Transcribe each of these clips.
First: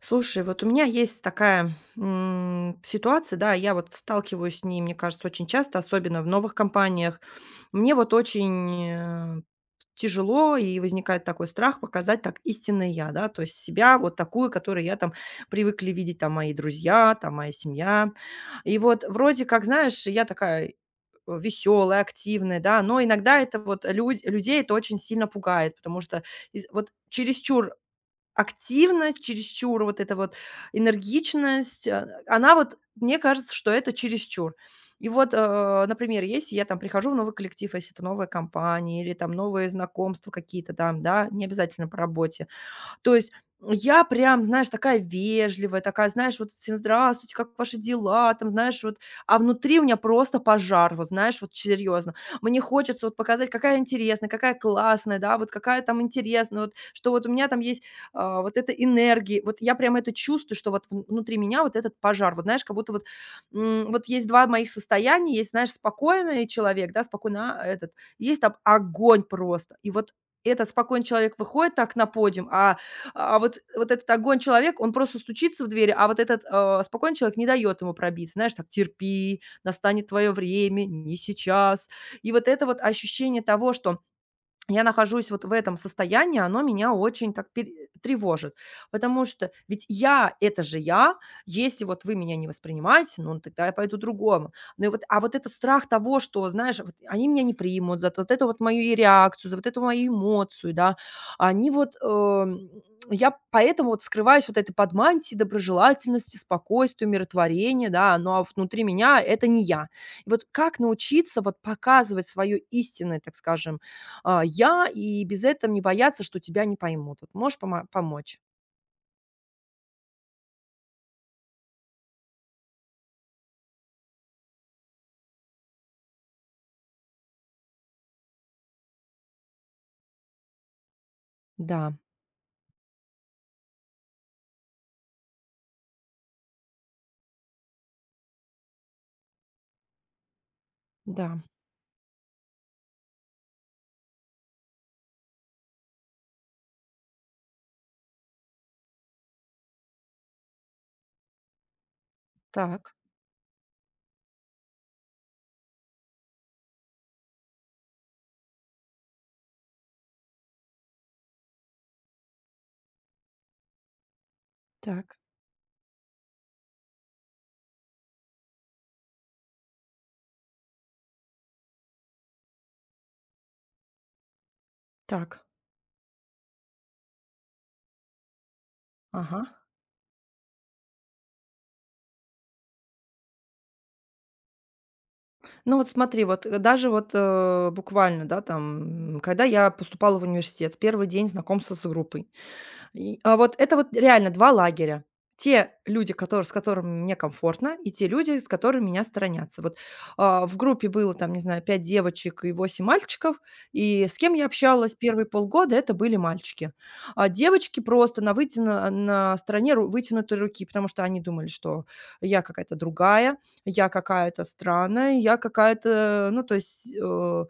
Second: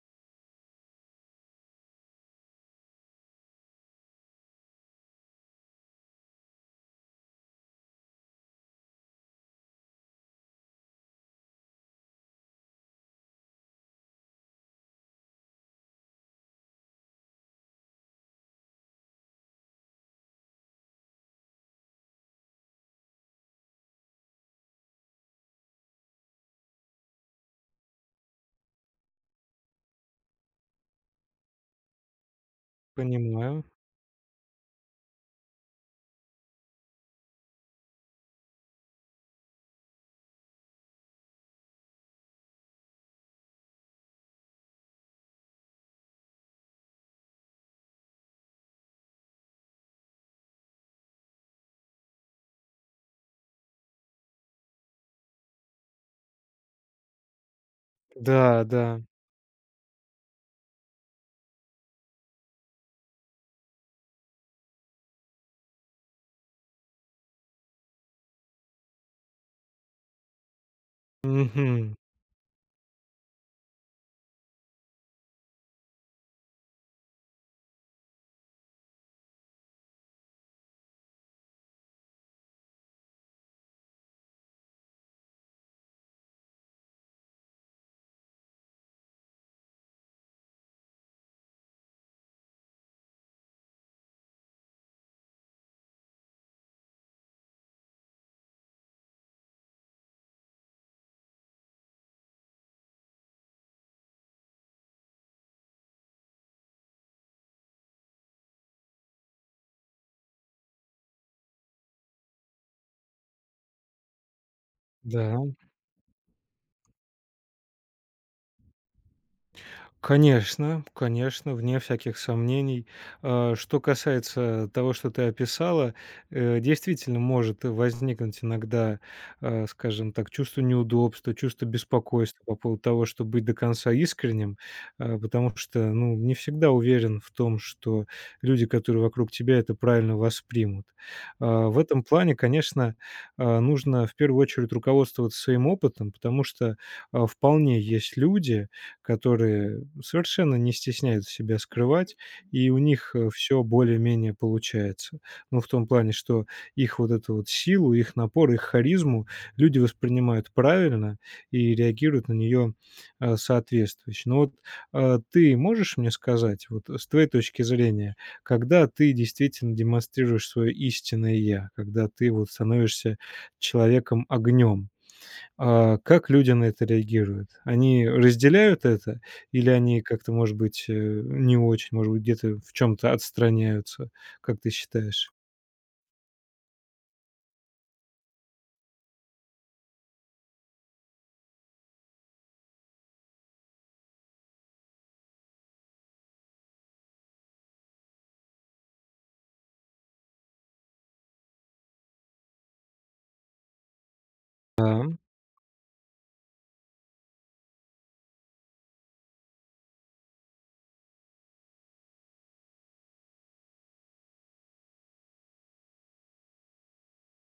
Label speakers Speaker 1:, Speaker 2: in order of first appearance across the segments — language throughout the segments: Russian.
Speaker 1: Слушай, вот у меня есть такая, ситуация, да, я вот сталкиваюсь с ней, мне кажется, очень часто, особенно в новых компаниях. Мне вот очень, тяжело, и возникает такой страх показать так истинное я, да, то есть себя вот такую, которую я там привыкли видеть, там мои друзья, там моя семья. И вот вроде как, знаешь, я такая веселая, активная, да, но иногда это вот людей это очень сильно пугает, потому что вот чересчур активность, чересчур вот эта вот энергичность, она вот, мне кажется,
Speaker 2: Понимаю.
Speaker 1: что это чересчур. И вот, например, если я там прихожу в новый коллектив, если это новая компания или там новые знакомства какие-то там, да, не обязательно по работе, то есть я прям, знаешь, такая вежливая, такая, знаешь, вот всем здравствуйте, как ваши дела, там, знаешь, вот, а внутри у меня просто пожар, вот, знаешь, вот серьезно. Мне хочется вот показать, какая интересная, какая классная, да, вот какая там интересная, вот, что вот у меня там есть вот
Speaker 2: Да,
Speaker 1: эта
Speaker 2: да.
Speaker 1: энергия, вот я прям это чувствую, что вот внутри меня вот этот пожар, вот, знаешь, как будто вот, вот есть два моих состояния, есть, знаешь, спокойный человек, да, спокойно, есть там огонь просто, и вот этот спокойный человек выходит так
Speaker 2: Мгм.
Speaker 1: на подиум, вот этот огонь человек, он просто стучится в дверь, а вот этот, спокойный человек не дает ему пробиться. Знаешь, так: "Терпи, настанет твое время, не сейчас". И вот это вот ощущение того, что я нахожусь вот в этом состоянии, оно меня очень так пере тревожит. Потому что ведь это же я. Если вот вы меня не воспринимаете, ну, тогда я пойду другому. Ну и вот, а вот этот страх того, что, знаешь, вот они меня не примут за вот эту вот мою и реакцию, за вот эту мою эмоцию, да. Они вот, я поэтому вот скрываюсь вот этой под мантией доброжелательности, спокойствия, умиротворения, да, ну, а внутри меня — это не я. И вот как научиться вот показывать свое истинное, так скажем, я, и без
Speaker 2: Да.
Speaker 1: этого не бояться, что тебя не поймут. Вот, можешь помочь?
Speaker 2: Конечно, конечно, вне всяких сомнений. Что касается того, что ты описала, действительно может возникнуть иногда, скажем так, чувство неудобства, чувство
Speaker 1: Да,
Speaker 2: беспокойства по поводу того, чтобы быть до конца искренним, потому что, ну, не всегда уверен в том, что люди, которые вокруг тебя, это правильно воспримут.
Speaker 1: да.
Speaker 2: В этом плане, конечно, нужно в первую очередь руководствоваться своим опытом, потому что вполне есть люди, которые совершенно не стесняют себя скрывать, и у
Speaker 1: Так,
Speaker 2: них все более-менее получается. Ну, в том плане, что их вот эту вот силу, их напор, их харизму люди воспринимают правильно и реагируют на нее соответствующе. Но вот,
Speaker 1: так,
Speaker 2: ты можешь мне сказать, вот, с твоей точки зрения, когда ты действительно демонстрируешь свое истинное я, когда ты вот становишься человеком огнем?
Speaker 1: так.
Speaker 2: А как люди на это реагируют? Они разделяют это
Speaker 1: Ага.
Speaker 2: или они как-то, может быть, не очень, может быть, где-то в чем то отстраняются, как ты считаешь?
Speaker 1: Ну вот смотри, вот, даже вот, буквально, да, там, когда я поступала в университет, первый день знакомства с группой. И, вот это вот реально 2 лагеря. Те люди, которые с которыми мне комфортно, и те люди, с которыми меня сторонятся. Вот, в группе было там, не знаю, 5 девочек и 8 мальчиков, и с кем я общалась
Speaker 2: Да,
Speaker 1: первые полгода, это были мальчики. А девочки просто на вытяно на стороне ру вытянутой руки, потому что они думали, что я какая-то другая, я какая-то странная, я какая-то, ну, то есть, э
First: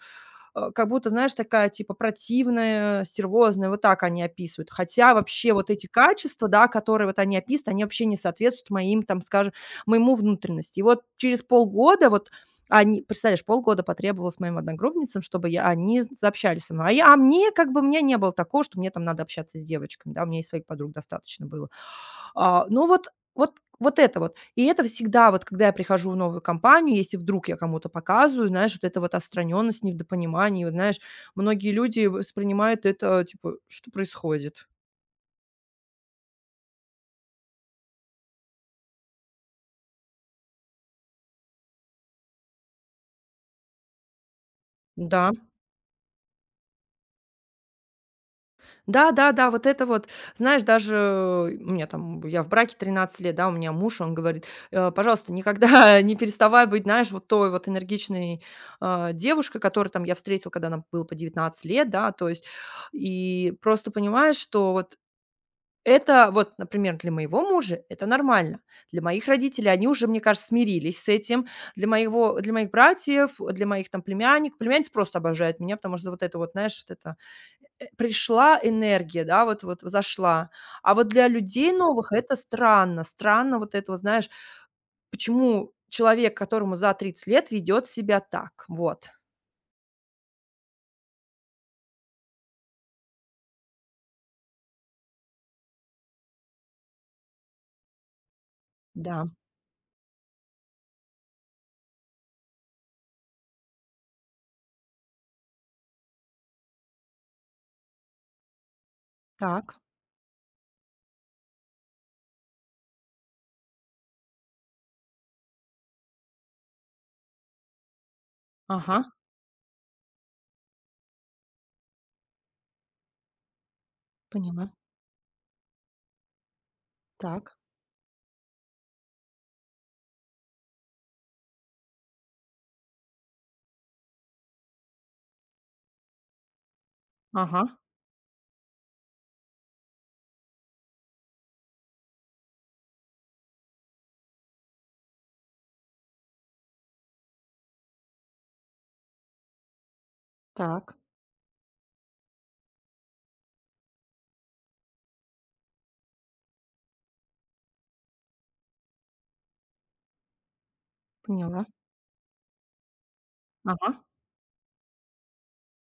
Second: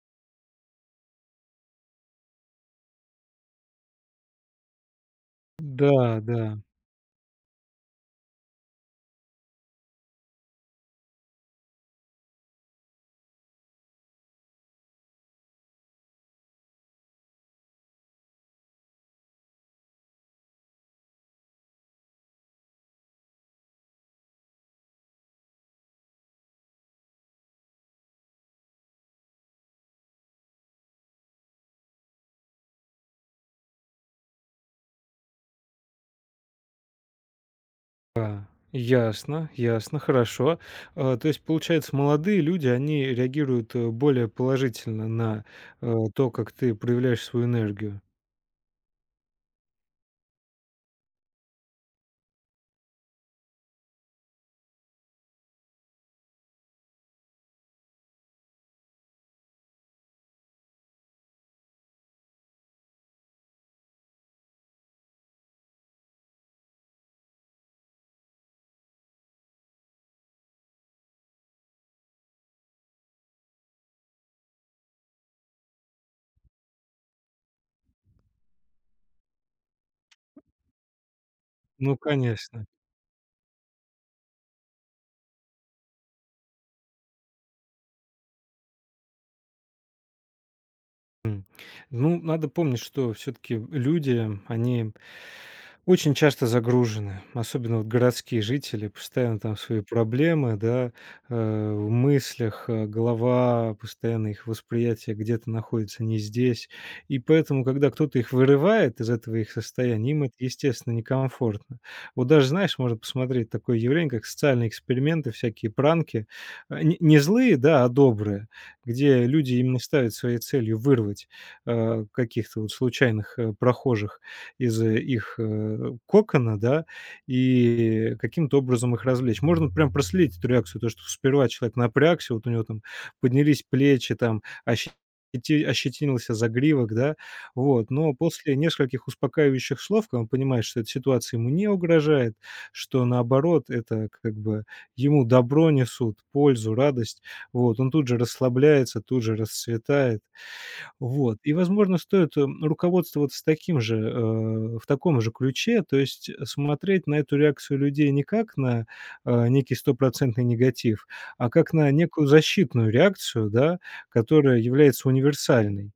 Speaker 1: э, как будто, знаешь, такая типа противная, стервозная, вот так они описывают. Хотя вообще вот эти
Speaker 2: да,
Speaker 1: качества,
Speaker 2: да,
Speaker 1: да, которые вот они описывают, они вообще не соответствуют моим, там, скажем, моему внутренности. И вот через полгода вот они, представляешь, полгода потребовалось моим одногруппницам, чтобы они заобщались со мной. А мне как бы, у меня не было такого, что мне там надо общаться с девочками, да, у меня и своих подруг достаточно было. А, ну вот вот вот это вот. И это всегда вот, когда я прихожу в новую компанию, если вдруг я кому-то показываю, знаешь, вот это вот отстраненность, недопонимание, вот, знаешь, многие люди воспринимают это, типа, что происходит?
Speaker 2: да. Ясно, ясно, хорошо. А, то есть, получается, молодые люди, они реагируют, более положительно
Speaker 1: Да.
Speaker 2: на, то, как ты проявляешь свою энергию.
Speaker 1: Да-да-да, вот это вот, знаешь, даже у меня там, я в браке 13 лет, да, у меня муж, он говорит: "Э, пожалуйста, никогда не переставай быть, знаешь, вот той вот энергичной, девушкой, которую там я встретил, когда нам было по 19 лет", да, то есть. И просто понимаешь, что вот это вот, например, для моего мужа это нормально. Для моих родителей, они уже, мне кажется, смирились с этим. Для моих братьев, для моих там племянников. Племянница просто обожает меня, потому что вот это вот, знаешь, вот это, пришла энергия, да, вот вот зашла. А вот для людей
Speaker 2: Ну,
Speaker 1: новых это
Speaker 2: конечно.
Speaker 1: странно. Странно вот это вот, знаешь, почему человек, которому за 30 лет, ведет себя так. Вот.
Speaker 2: Ну, надо помнить, что все-таки люди, они очень часто загружены, особенно вот городские жители,
Speaker 1: Да.
Speaker 2: постоянно там свои проблемы, да, в мыслях, голова, постоянно их восприятие где-то находится не здесь. И поэтому, когда кто-то их вырывает из этого их
Speaker 1: Так.
Speaker 2: состояния, им это, естественно, некомфортно. Вот даже, знаешь, можно посмотреть такое явление, как социальные эксперименты, всякие пранки, не злые, да, а добрые,
Speaker 1: Ага.
Speaker 2: где люди именно ставят своей целью вырвать каких-то вот случайных, прохожих
Speaker 1: Поняла.
Speaker 2: из их, кокона, да,
Speaker 1: Так.
Speaker 2: и каким-то образом их развлечь. Можно вот прям проследить эту реакцию, то, что сперва человек напрягся, вот у него там поднялись плечи, там ощетинился загривок, да,
Speaker 1: Ага.
Speaker 2: вот. Но после нескольких успокаивающих слов, когда он понимает, что эта ситуация ему не угрожает, что наоборот это как бы ему добро несут, пользу, радость, вот, он тут же расслабляется, тут же расцветает.
Speaker 1: Так.
Speaker 2: Вот. И, возможно, стоит, руководствоваться таким же, в таком же ключе, то есть смотреть на эту реакцию людей не как на, некий стопроцентный негатив, а
Speaker 1: Поняла.
Speaker 2: как на некую защитную реакцию, да,
Speaker 1: Ага.
Speaker 2: которая является универсальной.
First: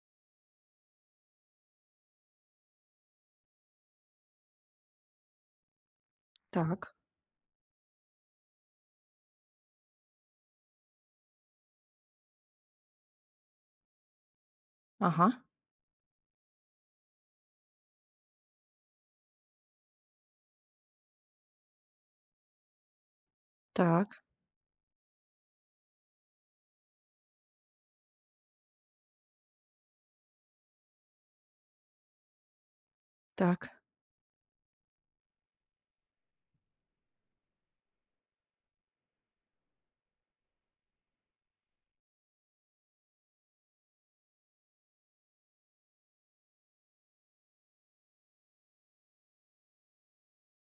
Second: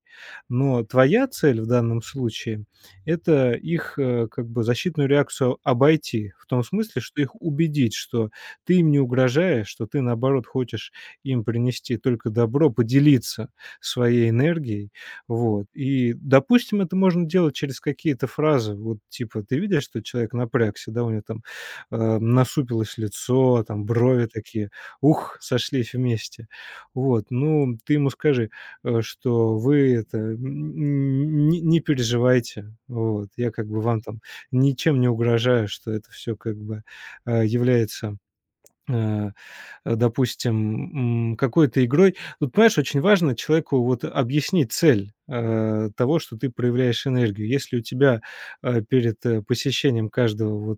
Speaker 2: Но твоя цель в данном случае — это их, как бы защитную реакцию обойти. В том
Speaker 1: Так.
Speaker 2: смысле, что их убедить, что ты им не угрожаешь, что ты, наоборот, хочешь им принести только добро, поделиться своей энергией.
Speaker 1: Ага.
Speaker 2: Вот. И, допустим, это можно делать через какие-то фразы. Вот типа ты видишь, что человек напрягся, да, у него там, насупилось лицо, там
Speaker 1: Так,
Speaker 2: брови такие: "Ух, сошлись вместе". Вот. Ну, ты ему скажи: что вы это н не не переживайте. Вот, я как
Speaker 1: так,
Speaker 2: бы вам там ничем не угрожаю, что это все как бы, является, э допустим, какой-то игрой. Тут, понимаешь, очень важно человеку вот объяснить цель того, что ты проявляешь энергию. Если у тебя перед посещением каждого вот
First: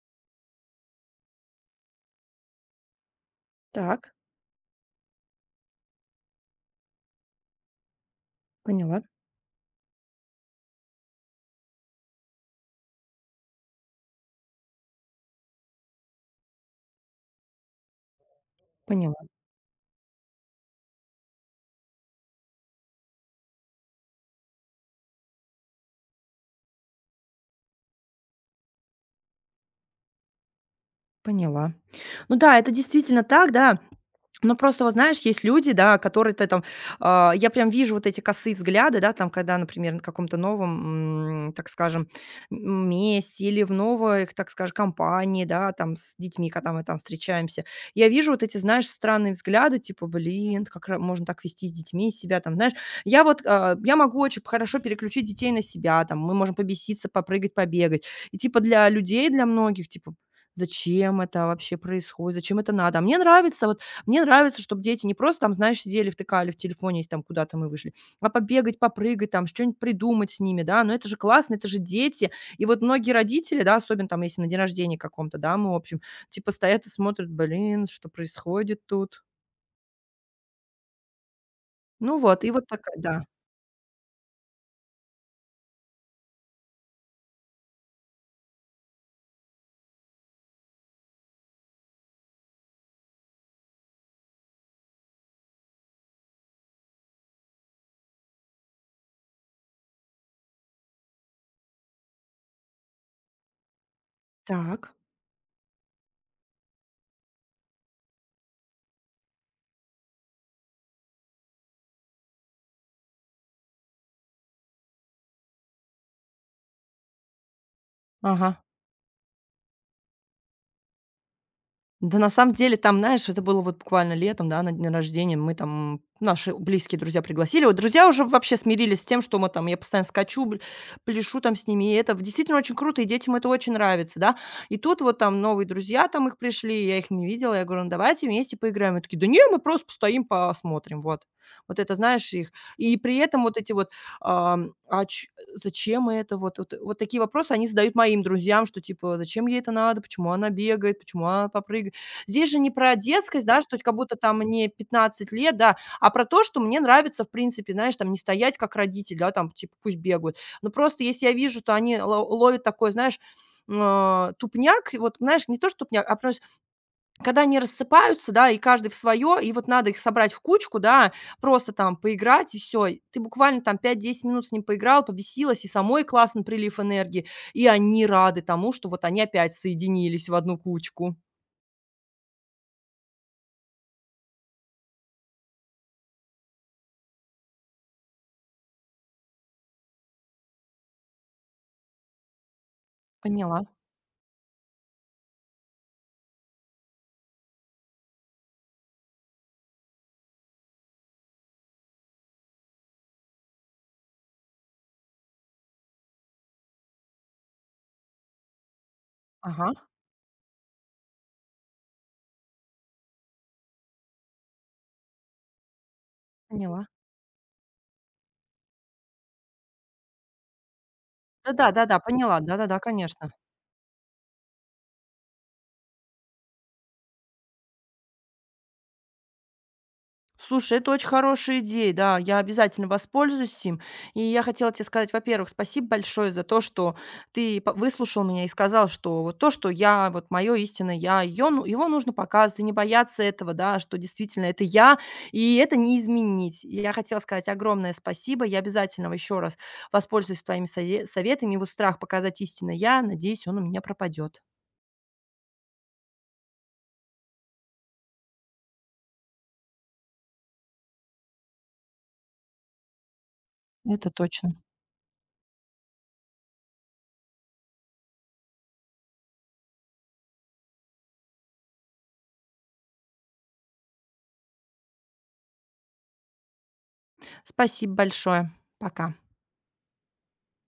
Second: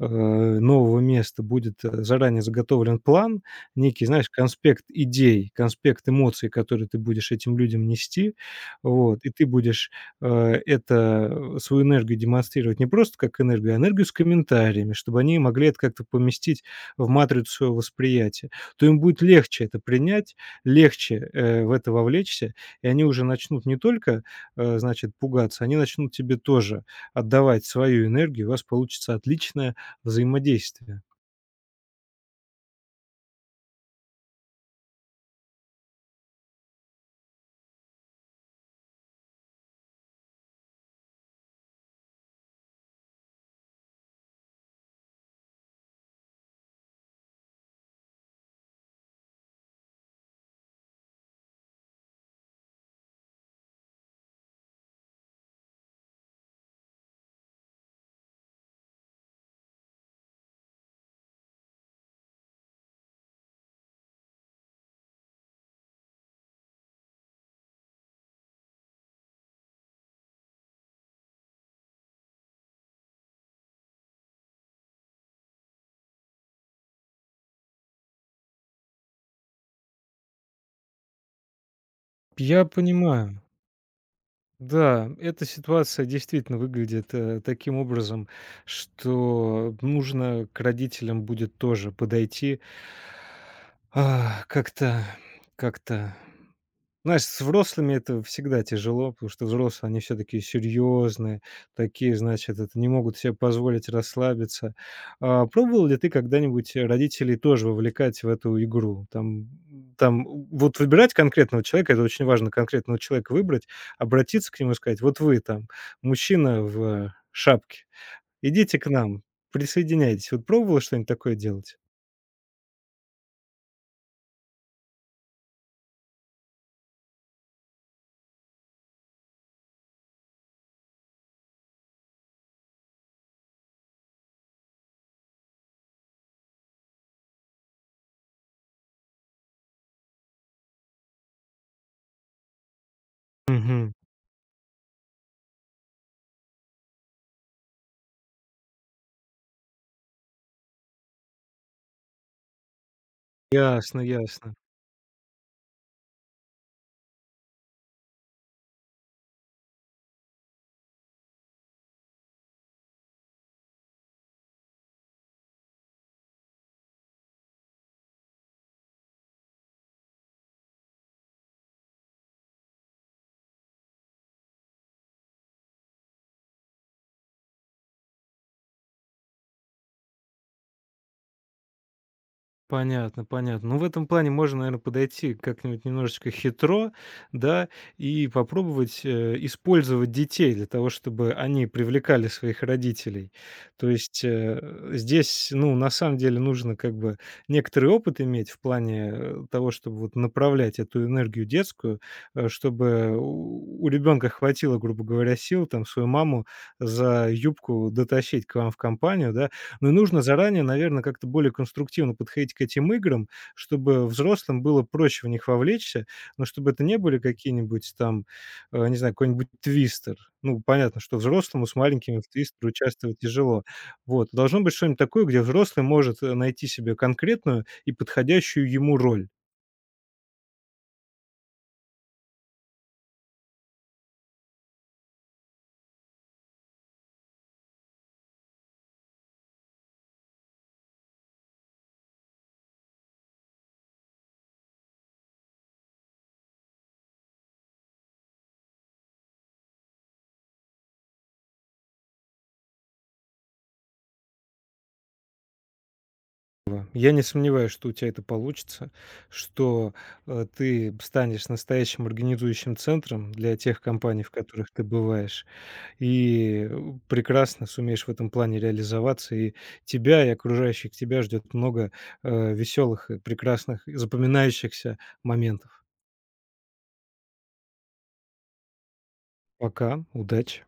Speaker 2: нового места будет заранее заготовлен план, некий,
Speaker 1: так.
Speaker 2: знаешь, конспект идей, конспект эмоций, которые ты будешь этим людям нести,
Speaker 1: Поняла,
Speaker 2: вот, и ты будешь это свою энергию демонстрировать не просто как энергию, а энергию с комментариями, чтобы они могли это как-то поместить в матрицу своего восприятия, то им
Speaker 1: поняла,
Speaker 2: будет легче это принять, легче, в это вовлечься, и они уже начнут не только, значит, пугаться, они начнут тебе тоже отдавать свою энергию, и у вас получится отличное взаимодействие.
Speaker 1: поняла. Ну да, это действительно так, да. Ну, просто вот знаешь, есть люди, да, которые ты там, я прям вижу вот эти косые взгляды, да, там, когда, например, на каком-то новом, так скажем, месте или в новой, так скажем, компании, да, там с детьми, когда мы там встречаемся. Я вижу вот эти, знаешь, странные взгляды, типа, блин, как можно так вести с детьми себя, там, знаешь, я вот, я могу очень хорошо переключить детей на себя, там, мы можем побеситься, попрыгать, побегать. И типа для людей, для многих, типа, зачем это вообще происходит, зачем это надо. А мне нравится, чтобы дети не просто там, знаешь, сидели, втыкали в телефоне, если там куда-то мы вышли, а побегать, попрыгать, там что-нибудь придумать с ними, да. Но это же классно, это же дети. И вот многие родители, да, особенно там, если на день рождения каком-то, да, мы, в общем, типа стоят и смотрят: "Блин, что происходит тут?" Ну вот, и
Speaker 2: Я
Speaker 1: вот такая, да.
Speaker 2: понимаю. Да, эта ситуация действительно выглядит, таким образом, что нужно к родителям будет тоже подойти, а, как-то. Знаешь, с взрослыми это всегда тяжело, потому что взрослые, они все такие серьезные, такие, значит, это не могут себе позволить расслабиться.
Speaker 1: Так.
Speaker 2: А, пробовал ли ты когда-нибудь родителей тоже вовлекать в эту игру? Там, вот выбирать конкретного человека, это очень важно, конкретного человека выбрать, обратиться к нему и сказать, вот вы там, мужчина в шапке,
Speaker 1: Ага.
Speaker 2: идите к нам, присоединяйтесь. Вот пробовала что-нибудь такое делать?
Speaker 1: Да, на самом деле, там, знаешь, это было вот буквально летом, да, на день рождения. Мы там, наши близкие друзья пригласили. Вот друзья уже вообще смирились с тем, что мы там, я постоянно скачу, пляшу там с ними. И это действительно очень круто, и детям это очень нравится, да. И тут вот там новые друзья там их пришли, я их не видела. Я говорю, ну давайте вместе поиграем. И такие, да не, мы просто постоим, посмотрим, вот. Вот это, знаешь, их. И при этом вот эти вот,
Speaker 2: Мгм.
Speaker 1: ам, а, ч- зачем это, вот, вот, вот такие вопросы они задают моим друзьям, что типа, зачем ей это надо, почему она бегает, почему она попрыгает. Здесь же не про детскость, да, что как
Speaker 2: Ясно,
Speaker 1: будто там
Speaker 2: ясно.
Speaker 1: мне 15 лет, да, а про то, что мне нравится, в принципе, знаешь, там не стоять как родитель, да, там, типа, пусть бегают. Но просто если я вижу, то они ло ловят такой, знаешь, тупняк, и вот, знаешь, не то что тупняк, а просто когда они рассыпаются, да, и каждый в свое, и вот надо их собрать в кучку, да, просто там поиграть, и всё. Ты буквально там 5-10 минут с ним поиграл, побесилась, и самой классный прилив энергии, и они рады тому, что вот они опять соединились в одну кучку.
Speaker 2: Понятно, понятно. Ну, в этом плане можно, наверное, подойти как-нибудь немножечко хитро, да, и попробовать использовать детей для того, чтобы они привлекали своих родителей.
Speaker 1: Поняла.
Speaker 2: То есть здесь, ну, на самом деле нужно как бы некоторый опыт иметь в плане того, чтобы вот направлять эту энергию детскую, чтобы ребенка хватило, грубо говоря, сил там свою маму за юбку дотащить к вам в компанию, да,
Speaker 1: Ага.
Speaker 2: но нужно заранее, наверное, как-то более конструктивно подходить к этим играм, чтобы взрослым было проще в них вовлечься, но чтобы это
Speaker 1: Поняла.
Speaker 2: не были какие-нибудь там, не знаю, какой-нибудь твистер. Ну, понятно, что взрослому с
Speaker 1: Да-да-да-да,
Speaker 2: маленькими в
Speaker 1: поняла.
Speaker 2: твистер
Speaker 1: Да-да-да,
Speaker 2: участвовать
Speaker 1: конечно.
Speaker 2: тяжело. Вот. Должно быть что-нибудь такое, где взрослый может найти себе конкретную и подходящую ему роль.
Speaker 1: Слушай, это очень хорошая идея, да, я обязательно воспользуюсь им. И я хотела тебе сказать, во-первых, спасибо большое за то, что ты по выслушал меня и сказал, что вот то, что я, вот мое истинное я, ее, ну, его нужно показывать и не бояться этого, да, что действительно это я, и это не изменить. И я хотела сказать огромное спасибо. Я обязательно еще раз воспользуюсь твоими советами. И вот страх показать истинное я, надеюсь, он у меня пропадет.
Speaker 2: Я не сомневаюсь, что у тебя это получится, что ты станешь настоящим организующим центром для тех
Speaker 1: Это
Speaker 2: компаний, в
Speaker 1: точно.
Speaker 2: которых ты бываешь, и прекрасно сумеешь в этом плане реализоваться. И тебя и окружающих тебя ждет много веселых, и прекрасных, и запоминающихся моментов.
Speaker 1: Спасибо большое. Пока.
Speaker 2: Пока, удачи!